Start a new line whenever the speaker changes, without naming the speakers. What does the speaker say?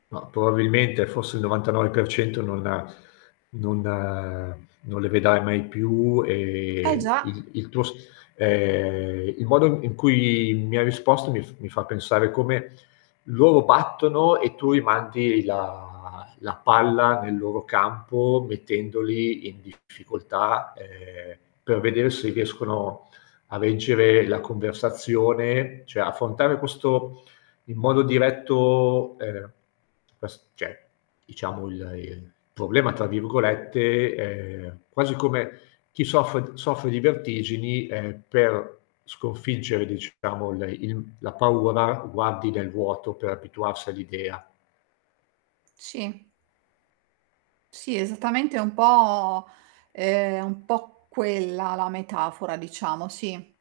Ma, probabilmente forse il 99% non non non le vedrai mai più
Eh,
e
già.
il il tuo s ehm, il modo in cui mi hai risposto mi f mi fa pensare come loro battono e tu rimandi la la palla nel loro campo, mettendoli in difficoltà, ehm, per vedere se riescono a reggere la conversazione, cioè, affrontare questo in modo diretto, ehm quest cioè diciamo il "il problema", tra virgolette, ehm, quasi come chi soffre soffre di vertigini, ehm, per sconfiggere, diciamo, il il la paura, guardi nel vuoto per abituarsi all'idea.
Sì. Sì, esattamente è un po', ehm, un po' quella la metafora diciamo, sì.